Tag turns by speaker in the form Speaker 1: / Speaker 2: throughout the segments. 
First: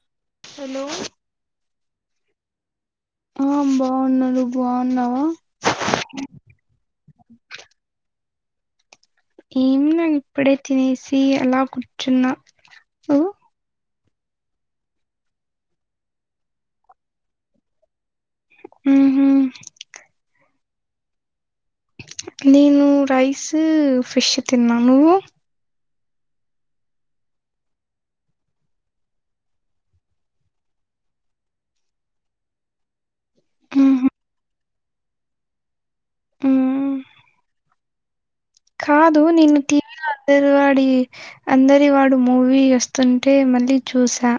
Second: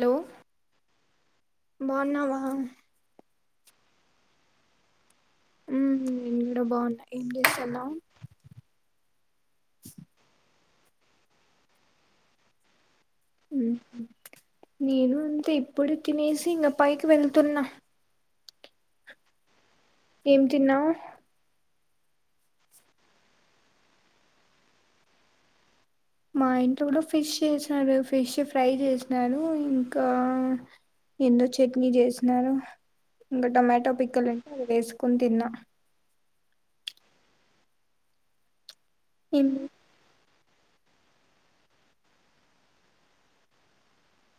Speaker 1: Hello
Speaker 2: hello
Speaker 1: బావున్నావా
Speaker 2: ఆ బావున్నా నువ్ బావున్నావా
Speaker 1: మ్ నేను గుడా బాగున్నా ఏం చేస్తన్నావ్
Speaker 2: ఏం లే ఇప్పుడే తినేసి అలా కూర్చున్నా నువ్వు
Speaker 1: నేను అంతే ఇప్పుడు తినేసి ఇంకా పైకి వెళుతున్నా
Speaker 2: మ్ హ
Speaker 1: ఏం తిన్నావు
Speaker 2: నేను రైస్ ఫిష్ తిన్నా నువ్వు
Speaker 1: మా ఇంట్లో కూడా ఫిష్ చేశారు ఫిష్ ఫ్రై చేసినారు ఇంకా ఏందో చట్నీ చేసినారు ఇంకా టమాటో
Speaker 2: ఉహు
Speaker 1: పిక్కలుంటే అది వేసుకొని తిన్నా
Speaker 2: మ్ కాదు
Speaker 1: ఏం-
Speaker 2: నిన్ను తి అందరి వాడి అందరి వాడు మూవీ వస్తుంటే మళ్ళీ చూసా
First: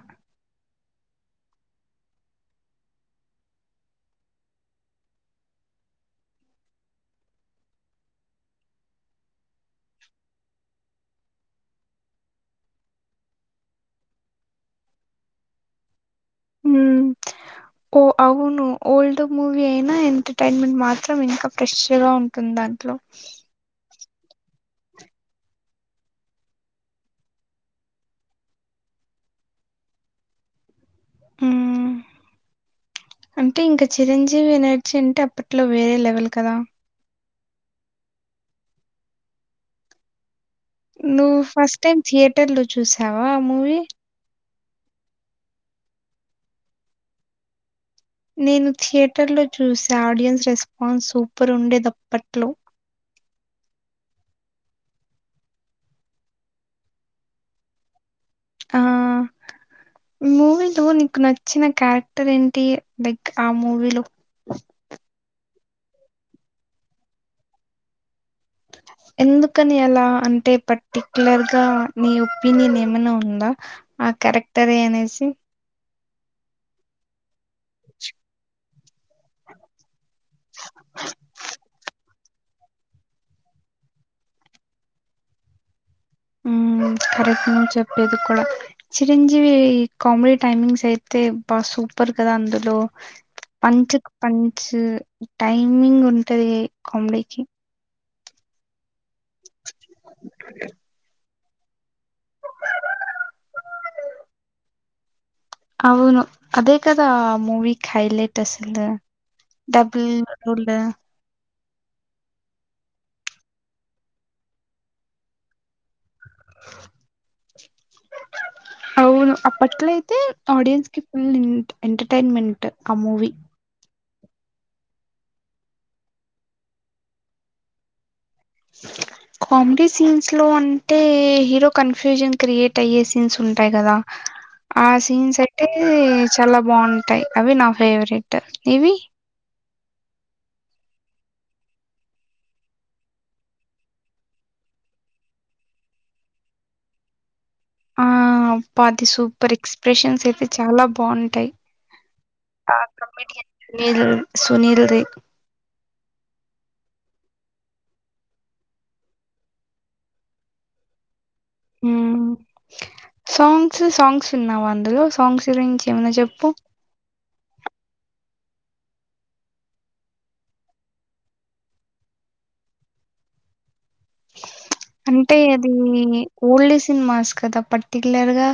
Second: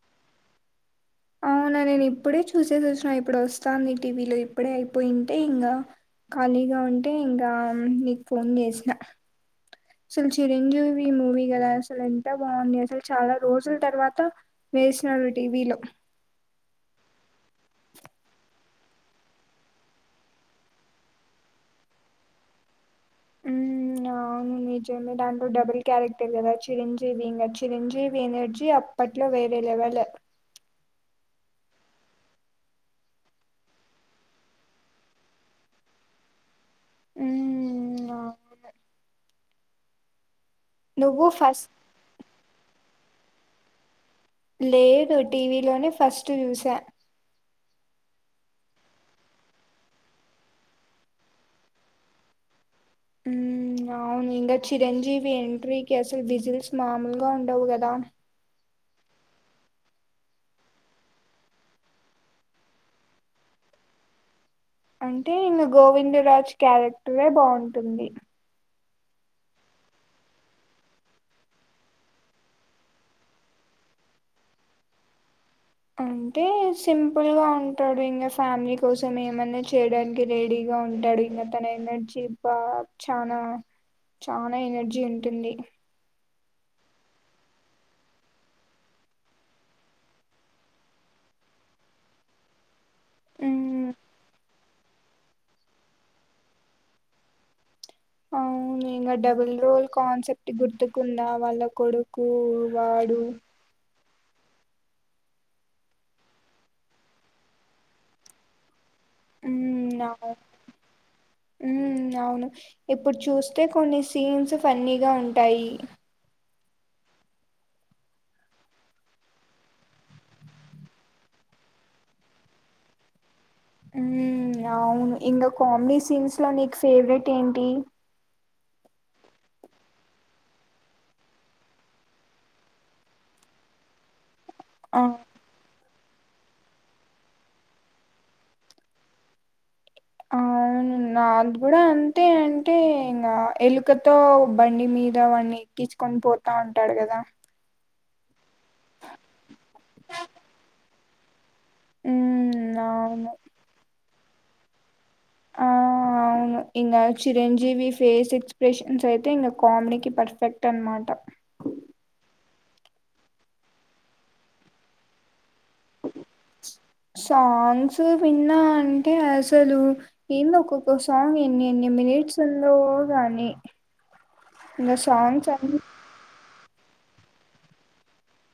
Speaker 1: అవునా నేను ఇప్పుడే చూసేసి వచ్చిన ఇప్పుడు వస్తాంది టీవీలో ఇప్పుడే అయిపోయింటే ఇంగా ఖాళీగా ఉంటే ఇంకా నీకు ఫోన్ చేసిన అసల్ చిరంజీవి మూవీ గదా అసలెంత బాగుంది అసల్ చాలా రోజుల్తర్వాత వేసినరు టీవీలో
Speaker 2: ఒ అవును ఓల్డ్ మూవీ అయినా ఎంటర్టైన్మెంట్ మాత్రం ఇంకా ఫ్రెష్ గా ఉం తుందట్లో
Speaker 1: ఊమ్ ఆ అవును నిజమే దాంట్లో డబుల్ క్యారెక్టర్ గదా చిరంజీవి ఇంగ చిరంజీవి ఎనర్జీ అప్ అప్పట్లో వేరే లెవెల
Speaker 2: అంటె ఇంక చిరంజీవి ఎనర్జీ అంటే అప్పట్లో వేరే లెవెల్ కదా
Speaker 1: ఊమ్ అవున్
Speaker 2: నువ్వు ఫస్ట్టైమ్ థియేటర్లో చూసావ ఆ మూవీ
Speaker 1: లేదు టీవీలోనే ఫస్ట్ జూస
Speaker 2: నేను థియేటర్లో చూసా ఆడియన్స్ రెస్పాన్స్ సూపర్ ఉండేదప్పట్లో
Speaker 1: ఊమ్ అవును ఇంగ చిరంజీవి ఎంట్రీకి అసల్ విజిల్స్ మాముల్గ ఉండవు గదా
Speaker 2: ఆహ్ ఇ మూవీలో నీక్ నచ్చిన క్యారెక్టర్ ఏంటి లైక్ ఆ మూవిలో
Speaker 1: అంటే ఇంగ గోవింద రాజ్ క్యారెక్టరే బాంటుంది
Speaker 2: ఎందుకని అలా అంటే పర్టికులర్ గా నీ ఒపీనియన్ ఏమన ఉందా ఆ క్యారెక్టరే అనేసి
Speaker 1: అంటే సింపుల్ గా ఉంటాది ఇంగ ఫ్యామిలి కోసం ఏమన్నా చేయడానికి రెడీగా ఉంటాడు ఇంగ తన ఎనర్జీ బా ఛాన ఛాన ఎనర్జీ ఉంటుంది
Speaker 2: ఆమ్ కరెక్ట్ నువ్ చెప్పేది కుడ చిరంజీవి కామిడీ టైమింగ్సైతే అబ్బ సూపర్ కదా అందులో
Speaker 1: మ్
Speaker 2: పంచుక్ పంచ్ టైమింగ్ ఉంటది కామ్డికి
Speaker 1: అవును ఇంగ డబుల్ రోల్ కాన్సెప్ట్ గుర్తుకుందా వాళ్ళ కొడుక్ కూ వాడు
Speaker 2: ఔను అదే కదా మూవిక్హైలైట్ అసల్ డబుల్ [unintelligible]
Speaker 1: ఊమ్ అవును ఇప్పుడ్ చూస్తే కొన్ని సీన్స్ ఫన్నీగా ఉంటాయి ఆ
Speaker 2: అవును అప్పట్లైతే ఆడియన్స్ కి ఫుల్ ఇన్ ఎంటర్టైన్మెంట్ ఆ మూవీ
Speaker 1: ఊమ్ అవున్ ఇంగ కామ్డీ సీన్స్లో నీకు ఫేవ్రెట్ ఏంటి ఆ
Speaker 2: కామ్డీ సీన్స్లో అంటే హీరో కన్ఫ్యూజన్ క్రియేట్ అయ్యే సీన్స్ ఉంటాయి గదా ఆ సీన్స్యితే చలా బాంటయ్ అవి నా ఫేవరెట్ ఇవి
Speaker 1: ఆ ఔను నాద్గుడా అంతే అంటే ఇంగ ఎలుకతో బండి మీద వాణ్ణి కీచ్కొన్ పోతాంటడ్ గదా
Speaker 2: ఆ పాతి సుపర్ ఎక్స్ప్రెషన్సైతే చాలా బాంటాయి
Speaker 1: ఉమ్
Speaker 2: ఆ
Speaker 1: అవును
Speaker 2: కమిడియన్ సునీల్ సునీల్ది
Speaker 1: ఆఆ ఔను ఇంగ చిరంజీవి ఫేస్ ఎక్స్ప్రెషన్స్యితే ఇంగ కామ్డీకి పర్ఫెక్ట్ అన్మాట
Speaker 2: హుమ్ సాంగ్స్ సాంగ్స్ ఉన్నావా అందులో సాంగ్స్ ఉరించి ఏమన్నా జెప్పు
Speaker 1: సాంగ్స్ విన్నా అంటే అసలు ఏందో ఒక్కొక్క సాంగ్ ఎన్ని ఎన్ని మినిట్స్లో ఉందో గానీ
Speaker 2: అంటే అది ఓల్డ్స్ సినీమాస్ కదా పర్టిక్యులర్ గా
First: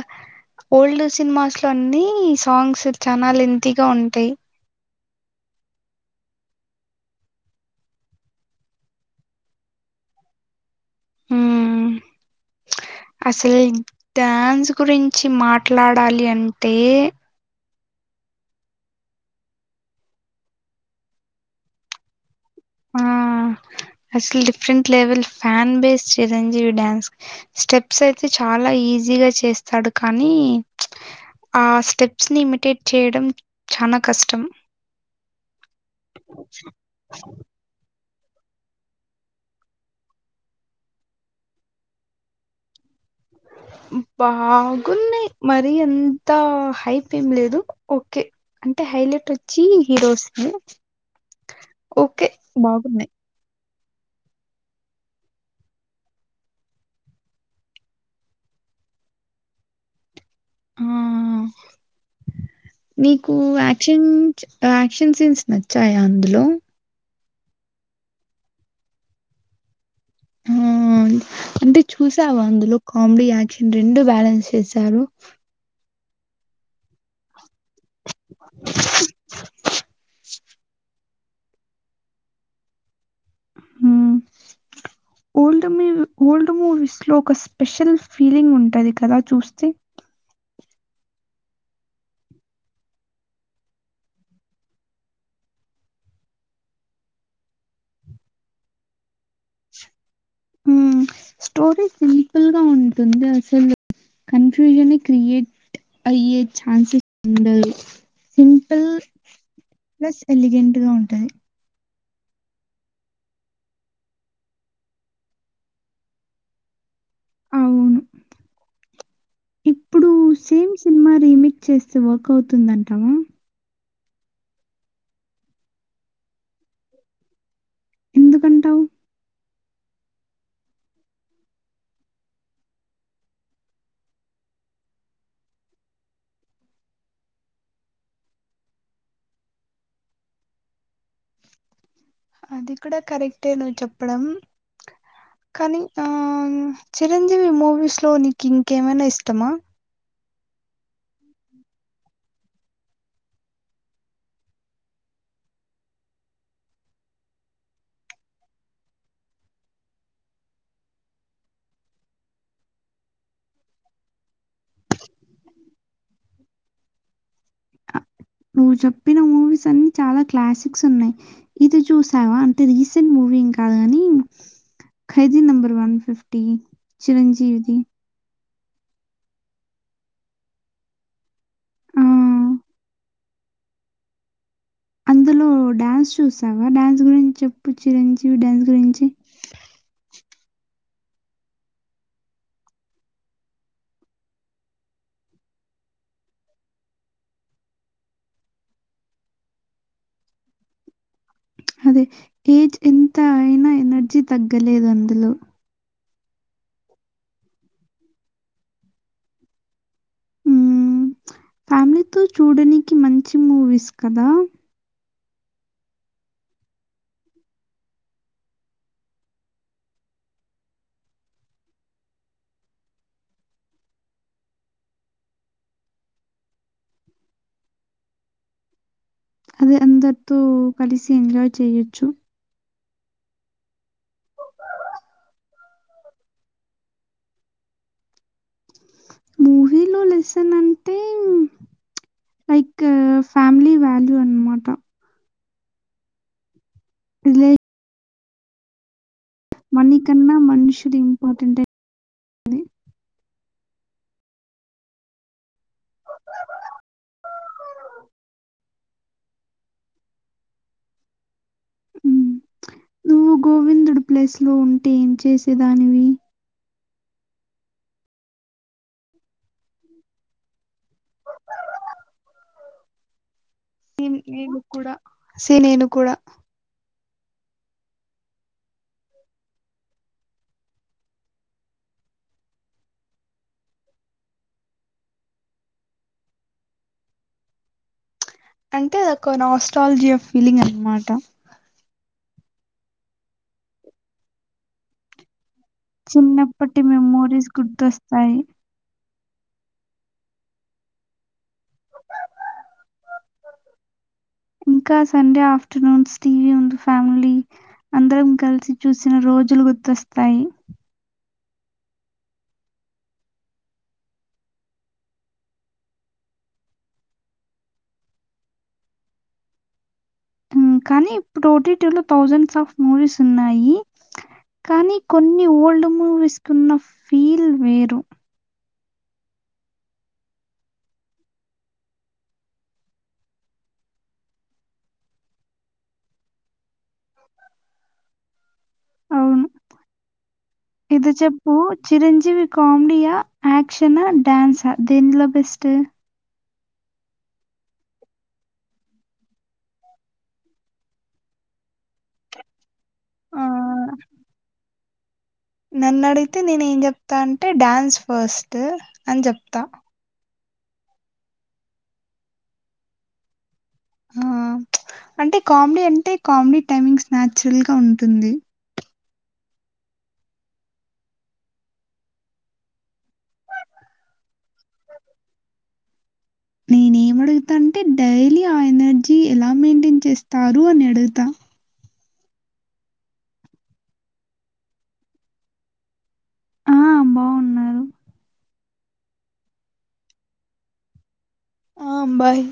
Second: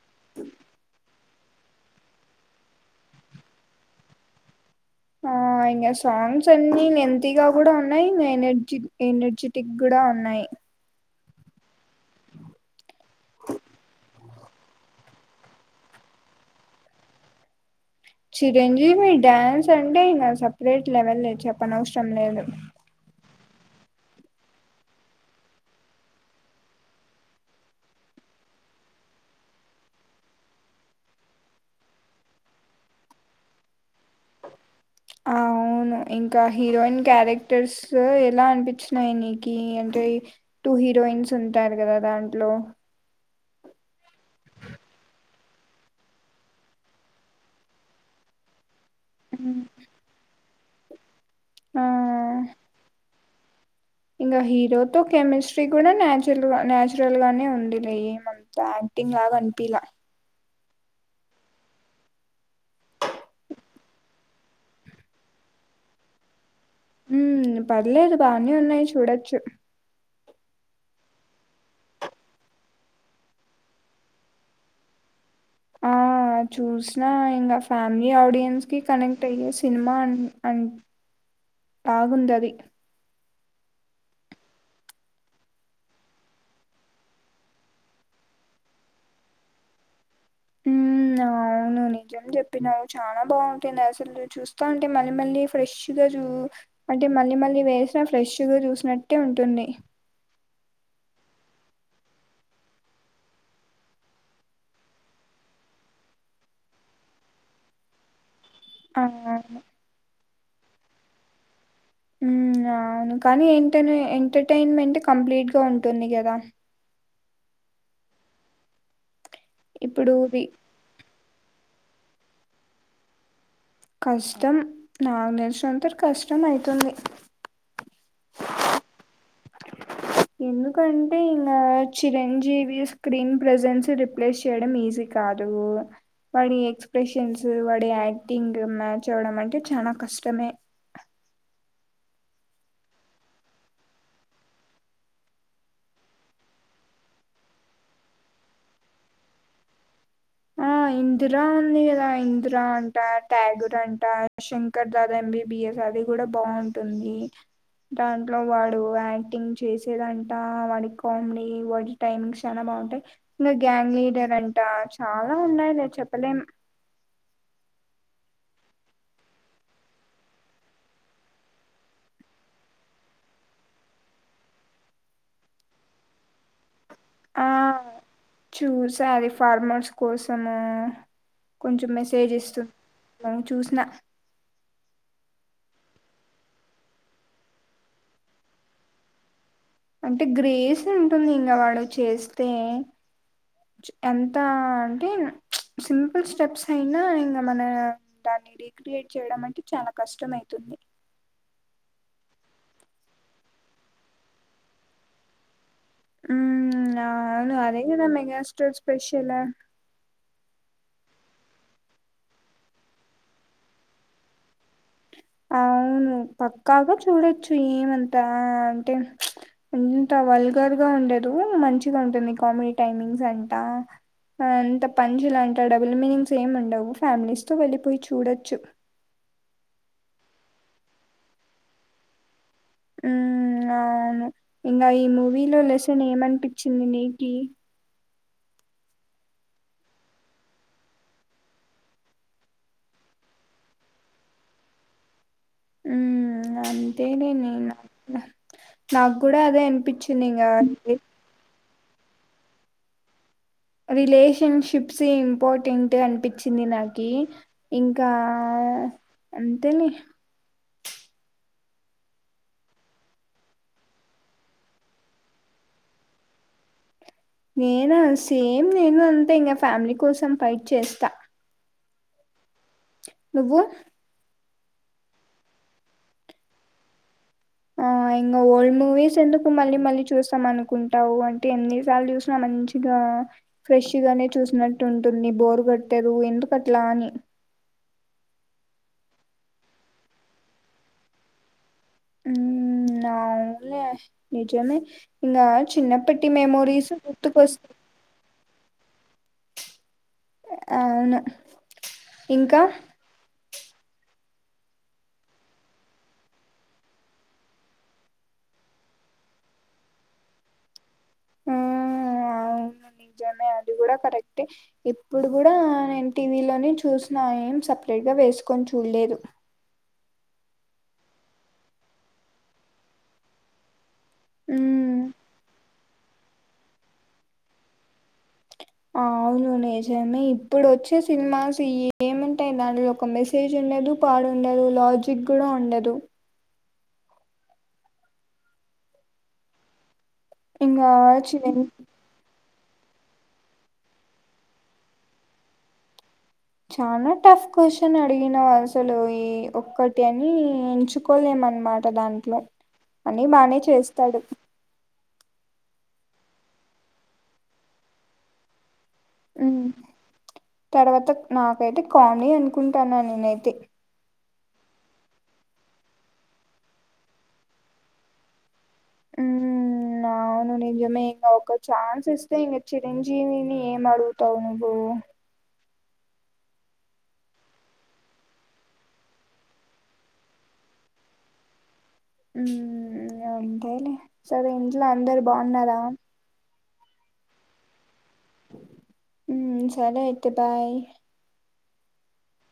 Speaker 2: ఓల్డ్ సినిమాస్ లో అన్ని సాంగ్స్ చానా లెంతీగా ఉంటాయి
Speaker 1: ఆ ఇంగ సాంగ్స్ అన్ని లెంతీ గా కూడా ఉన్నాయి ఇంగ ఎనర్జ ఎనర్జెటిక్ కూడా ఉన్నాయి
Speaker 2: హ్మ్. అసలు డ్యాన్స్ కూడా ఇం చ్చి మాట్లాడాలి అంటే
Speaker 1: చిరంజీవి డ్యాన్స్ అంటే ఇంగ సపరేట్ లెవెల్ లే చెప్పనవసరం లేదు ఆ
Speaker 2: అసలు different level fan based Chiranjeevi dance steps అయితే చాలా ఈజీగా చేస్తాడు కానీ ఆ స్టెప్స్ ని ఇమిటేట్ చేయడం చానా కష్టం
Speaker 1: ఆ అవును ఇంకా హీరోయిన్ క్యారెక్ట క్టర్స్ ఎలా అనిపించినయి నీకి అంటే టూ హీరోయిన్స్ ఉంటారు కదా దాంట్లో
Speaker 2: బాగున్నాయి మరి ఎంత హైప్ ఏం లేదు ఓకే అంటే హైలేట్ ట్
Speaker 1: ఉమ్.
Speaker 2: వచ్చి హీరోస్ ఏ
Speaker 1: ఆ
Speaker 2: ఓకే బాగున్నాయి
Speaker 1: ఇంకా హీరోతో కెమిస్ట్రీ కూడా నచురల్గా నచురల్ గానే ఉంది లే ఏమంత యాక్టింగ్ లాగా అనిపిలా
Speaker 2: ఆ
Speaker 1: ఆ
Speaker 2: నీకు యాక్షన్ యాక్షన్ సీన్స్ నచ్చాయా అందులో
Speaker 1: ఉ పర్లేదు బానే ఉన్నాయి చూడొచ్చు
Speaker 2: ఉ అంటే చూసావు అందులో కామెడీ యాక్షన్ రెండు బ్యాలెన్స్ చేశారు
Speaker 1: ఆ చూసిన ఇంగా ఫ్యామిలీ ఆడియన్స్కి కనెక్ట్ అయ్యే సినిమా అనీ అన్ బాగుంది అది
Speaker 2: మ్మ్
Speaker 1: ఆ
Speaker 2: ఓల్డ్ మూవీ ఓల్డ్ మూవీస్ లో ఒక స్పెషల్ ఫీలింగ్ ఉంటది కదా చూస్తే
Speaker 1: ఊ అవును ను్వు నిజం చెప్పినావు చాలా బాగుంటుంది అసలు చూస్తా ఉంటే మళ్ళీ మళ్ళీ ఫ్రెష్ గా చూ అంటే మళ్ళీ మళ్ళీ వేసినా ఫ్రెష్ గా చూసినట్టే ఉంటుంది
Speaker 2: ఉ స్టోరీ సింపుల్ గా ఉంటుంది అసలు కానీ కన్ఫ్యూజన్ నే క్రియేట్ అయ్యే ఛాన్సెస్ ఉండదు సింపుల్
Speaker 1: అవును
Speaker 2: ప్లస్ ఎలిగెంట్ గా ఉంటది
Speaker 1: ఉ అవును కానీ ఏంటనే ఎంటర్టన్మెంట్ కంప్లీట్ గా ఉంటుంది కదా
Speaker 2: అవును
Speaker 1: ఇప్పుడు వి
Speaker 2: సినిమా రీమేక్ చేస్తే వర్క్ అవుతుందంటావా
Speaker 1: కష్టం నాకు తెలిచిన అంత వరకు కష్టం అవుతుంది
Speaker 2: ఎందుకు అంటావ్
Speaker 1: ఎందుకంటే ఇంగ చిరంజీవి స్క్రీన్ ప్రెజెన్స్ రిప్లేస్ చేయడం ఈజీ కాదు వాడి ఎక్స్ప్రెషన్స్ వాడి యాక్టింగ్ మ్యాచ్ అవ్వడం అంటే చానా కష్టమే
Speaker 2: అది కూడా కరెక్టే నువ్ చెప్పడం కానీ ఆ చిరంజీవి మూవీస్ లో నీకు ఇంకేమైనా ఇష్టమా
Speaker 1: ఆ ఇందిరా ఉంది కదా ఇందిరా అంట ట్యాగూర్ అంట శంకర్ శంకర్ దాదా ఎంబీబిఎస్ అది కూడా బాగుంటుంది దాంట్లో వాడు యాక్టింగ్ చేసేదంట వాడి కామెడీ వాడి టైమింగ్ చాలా బాగుంటాయి ఇంకా గ్యాంగ్ లీడర్ అంట చాలా ఉన్నాయి లే చెప్పలేం
Speaker 2: నువ్వు చెప్పిన మూవీస్ అన్నిీ చాలా క్లాసిక్స్ ఉన్నాయి ఇది చూసావా అంటే రీసెంట్ మూవీ ఏం కాదు కాని Khaidi number one fifty Chiranjeevi ది
Speaker 1: చూస అది ఫార్మర్స్ కోసము కొంచెం మెసేజ్
Speaker 2: ఆహ్,
Speaker 1: ఇస్తుంది మను చూసిన
Speaker 2: అందులో డ్యాన్స్ చూసావా డ్యాన్స్ గురించి చెప్పు చిరంజీవి డ్యాన్స్ గురించి
Speaker 1: అంటే గ్రేస్ ఉంటుంది ఇంకా వాడు చేస్తే ఎంత అంటే సింపుల్ స్టెప్స్ అయినా ఇంకా మన దాన్ని రక్రియేట్ చేయడం అంటే చాలా కష్టం అవుతుంది
Speaker 2: అదే ఏజ్ ఎంత అయినా ఎనర్జీ తగ్గలేదు అందులో
Speaker 1: ఉమ్ అవును అదేగదా మెగాస్టార్ స్పెషల్
Speaker 2: ఉమ్ ఫ్యామిలీతో చూడనికి మంచి మూవీస్ కదా
Speaker 1: అవును పక్కాగా చూడొచ్చు ఏమంతా అంటే ఇంత వల్గర్ గా ఉండదు మంచిగా ఉంటుంది కామెడీ టైమింగ్స్ అంతా అంత పంజు లాంటి ఆ డబుల్ మీనింగ్స్ ఏం ఉండవు ఫ్యామిలీస్తో వెళ్ళిపోయి చూడొచ్చు
Speaker 2: అది అందర్తో కలిసి ఎంజాయ్ చేయొచ్చు
Speaker 1: అవును ఇంకా ఈ మూవీలో లెసన్ ఏమనిపించింది నీకి
Speaker 2: మూవీలో లెసన్ అంటే లైక్ ఫ్యామిలీ వాల్యూ అనమాట
Speaker 1: ఉ అంతేనే
Speaker 2: రిలే
Speaker 1: నేను నాకు కూడా అదే
Speaker 2: మనీ
Speaker 1: అనిపించింది
Speaker 2: కన్నా
Speaker 1: ఇంకా
Speaker 2: మనుషులు ఇంపార్టెంట్ అనేది.
Speaker 1: రిలేషన్షిప్స్ ఇంపార్టెంట్ అనిపించింది నాకి ఇంకా అంతేలే
Speaker 2: ఉమ్ నువ్వు గోవిందుడు ప్లేస్ లో ఉంటే ఏం చేసేదానివి
Speaker 1: నేనా సేమ్ నేను అంతే ఇంకా ఫ్యామిలీ కోసం ఫైట్ చేస్తా నువ్వు
Speaker 2: సేమ్ నేను కూడా సేమ్ నేను కూడా
Speaker 1: ఆ ఇంకా ఓల్డ్ మూవీస్ ఎందుకు మళ్ళీ మళ్ళీ చూస్తాం అనుకుంటావు అంటే ఎన్ని సార్లు చూసినా మంచి గా ఫ్రెష్ గానే చూసినట్టు ఉంటుంది బోరు కట్టారు ఎందుకు అట్లా అని
Speaker 2: అంటే అదొక్క నా ఆస్ట్రాలజీ ఆఫ్ ఫీలింగ్ అనమాట
Speaker 1: ఆ అవునులే నిజమే నా చిన్నప్పటి మెమోరీస్ గుర్తుకొస్తా
Speaker 2: నై
Speaker 1: అవును ఇంకా
Speaker 2: ఇంకా సండే ఆఫ్టర్నూన్స్ టీవీ ఉంది ఫ్యామిలీ అందరం కలిసి చూసిన రోజులు గుర్తొస్తాయి
Speaker 1: ఆ అవును నిజమే అది కూడా కరెక్టే ఇప్పుడు కూడా నేను టీవీలోనే చూసిన ఏం సపరేట్ గా వేసుకొని చూడలేదు
Speaker 2: ఉమ్, కానీ ఇప్పుడు ఓటిటిలో థౌజండ్స్ ఆఫ్ మూవీస్ ఉన్నాయి
Speaker 1: ఉం
Speaker 2: కానీ కొన్ని ఓల్డ్ మూవీస్కున్న ఫీల్ వేరు
Speaker 1: అవును నిజమే ఇప్పుడు వచ్చే సినిమాస్ ఏముంటాయి దానిలో ఒక మెస్ మెసేజ్ ఉండదు పాడుండదు లాజిక్ కూడా ఉండదు
Speaker 2: అవును
Speaker 1: ఇంగా
Speaker 2: ఇది చెప్పు
Speaker 1: చిన్న
Speaker 2: చిరంజీవి కామెడియా యాక్షనా డ్యాన్సా దేంట్లో బెస్ట్
Speaker 1: చాలా టఫ్ క్వశ్చన్ అడిగినవు అసలు ఈ ఒక్కటి అని ఎంచు కోలేమనమాట దాంట్లో అన్ని బానే
Speaker 2: ఆ
Speaker 1: చేస్తాడు
Speaker 2: నన్ను అడిగితే నేను ఏం చెప్తా అంటే డాన్స్ ఫస్ట్ అని జెప్తా
Speaker 1: ఉమ్, తర్వాత నాకైతే కామ్నీ అనుకుంటానా నేనైతే
Speaker 2: ఆ అంటే కామెడీ అంటే కామెడీ టైమింగ్స్ నాచురల్ గా ఉంటుంది
Speaker 1: ఉమ్ న అవును నిజమే ఇంక ఒక ఛాన్స్ ఇస్తే ఇంగ చిరంజీవిని ఏం అడుగుతావు నువ్వు
Speaker 2: నేనే ఏం అడుగుతా అంటే డైలీ ఆ ఎనర్జీ ఎలా మెయింటైన్ చేస్తారు అని అడుగుతా
Speaker 1: ఉమ్ అంతేలే సరే ఇంట్లో అందరు బాగున్నారా
Speaker 2: ఆ బాగున్నారు
Speaker 1: ఉం సరే అయితే బాయ్
Speaker 2: ఆ బాయ్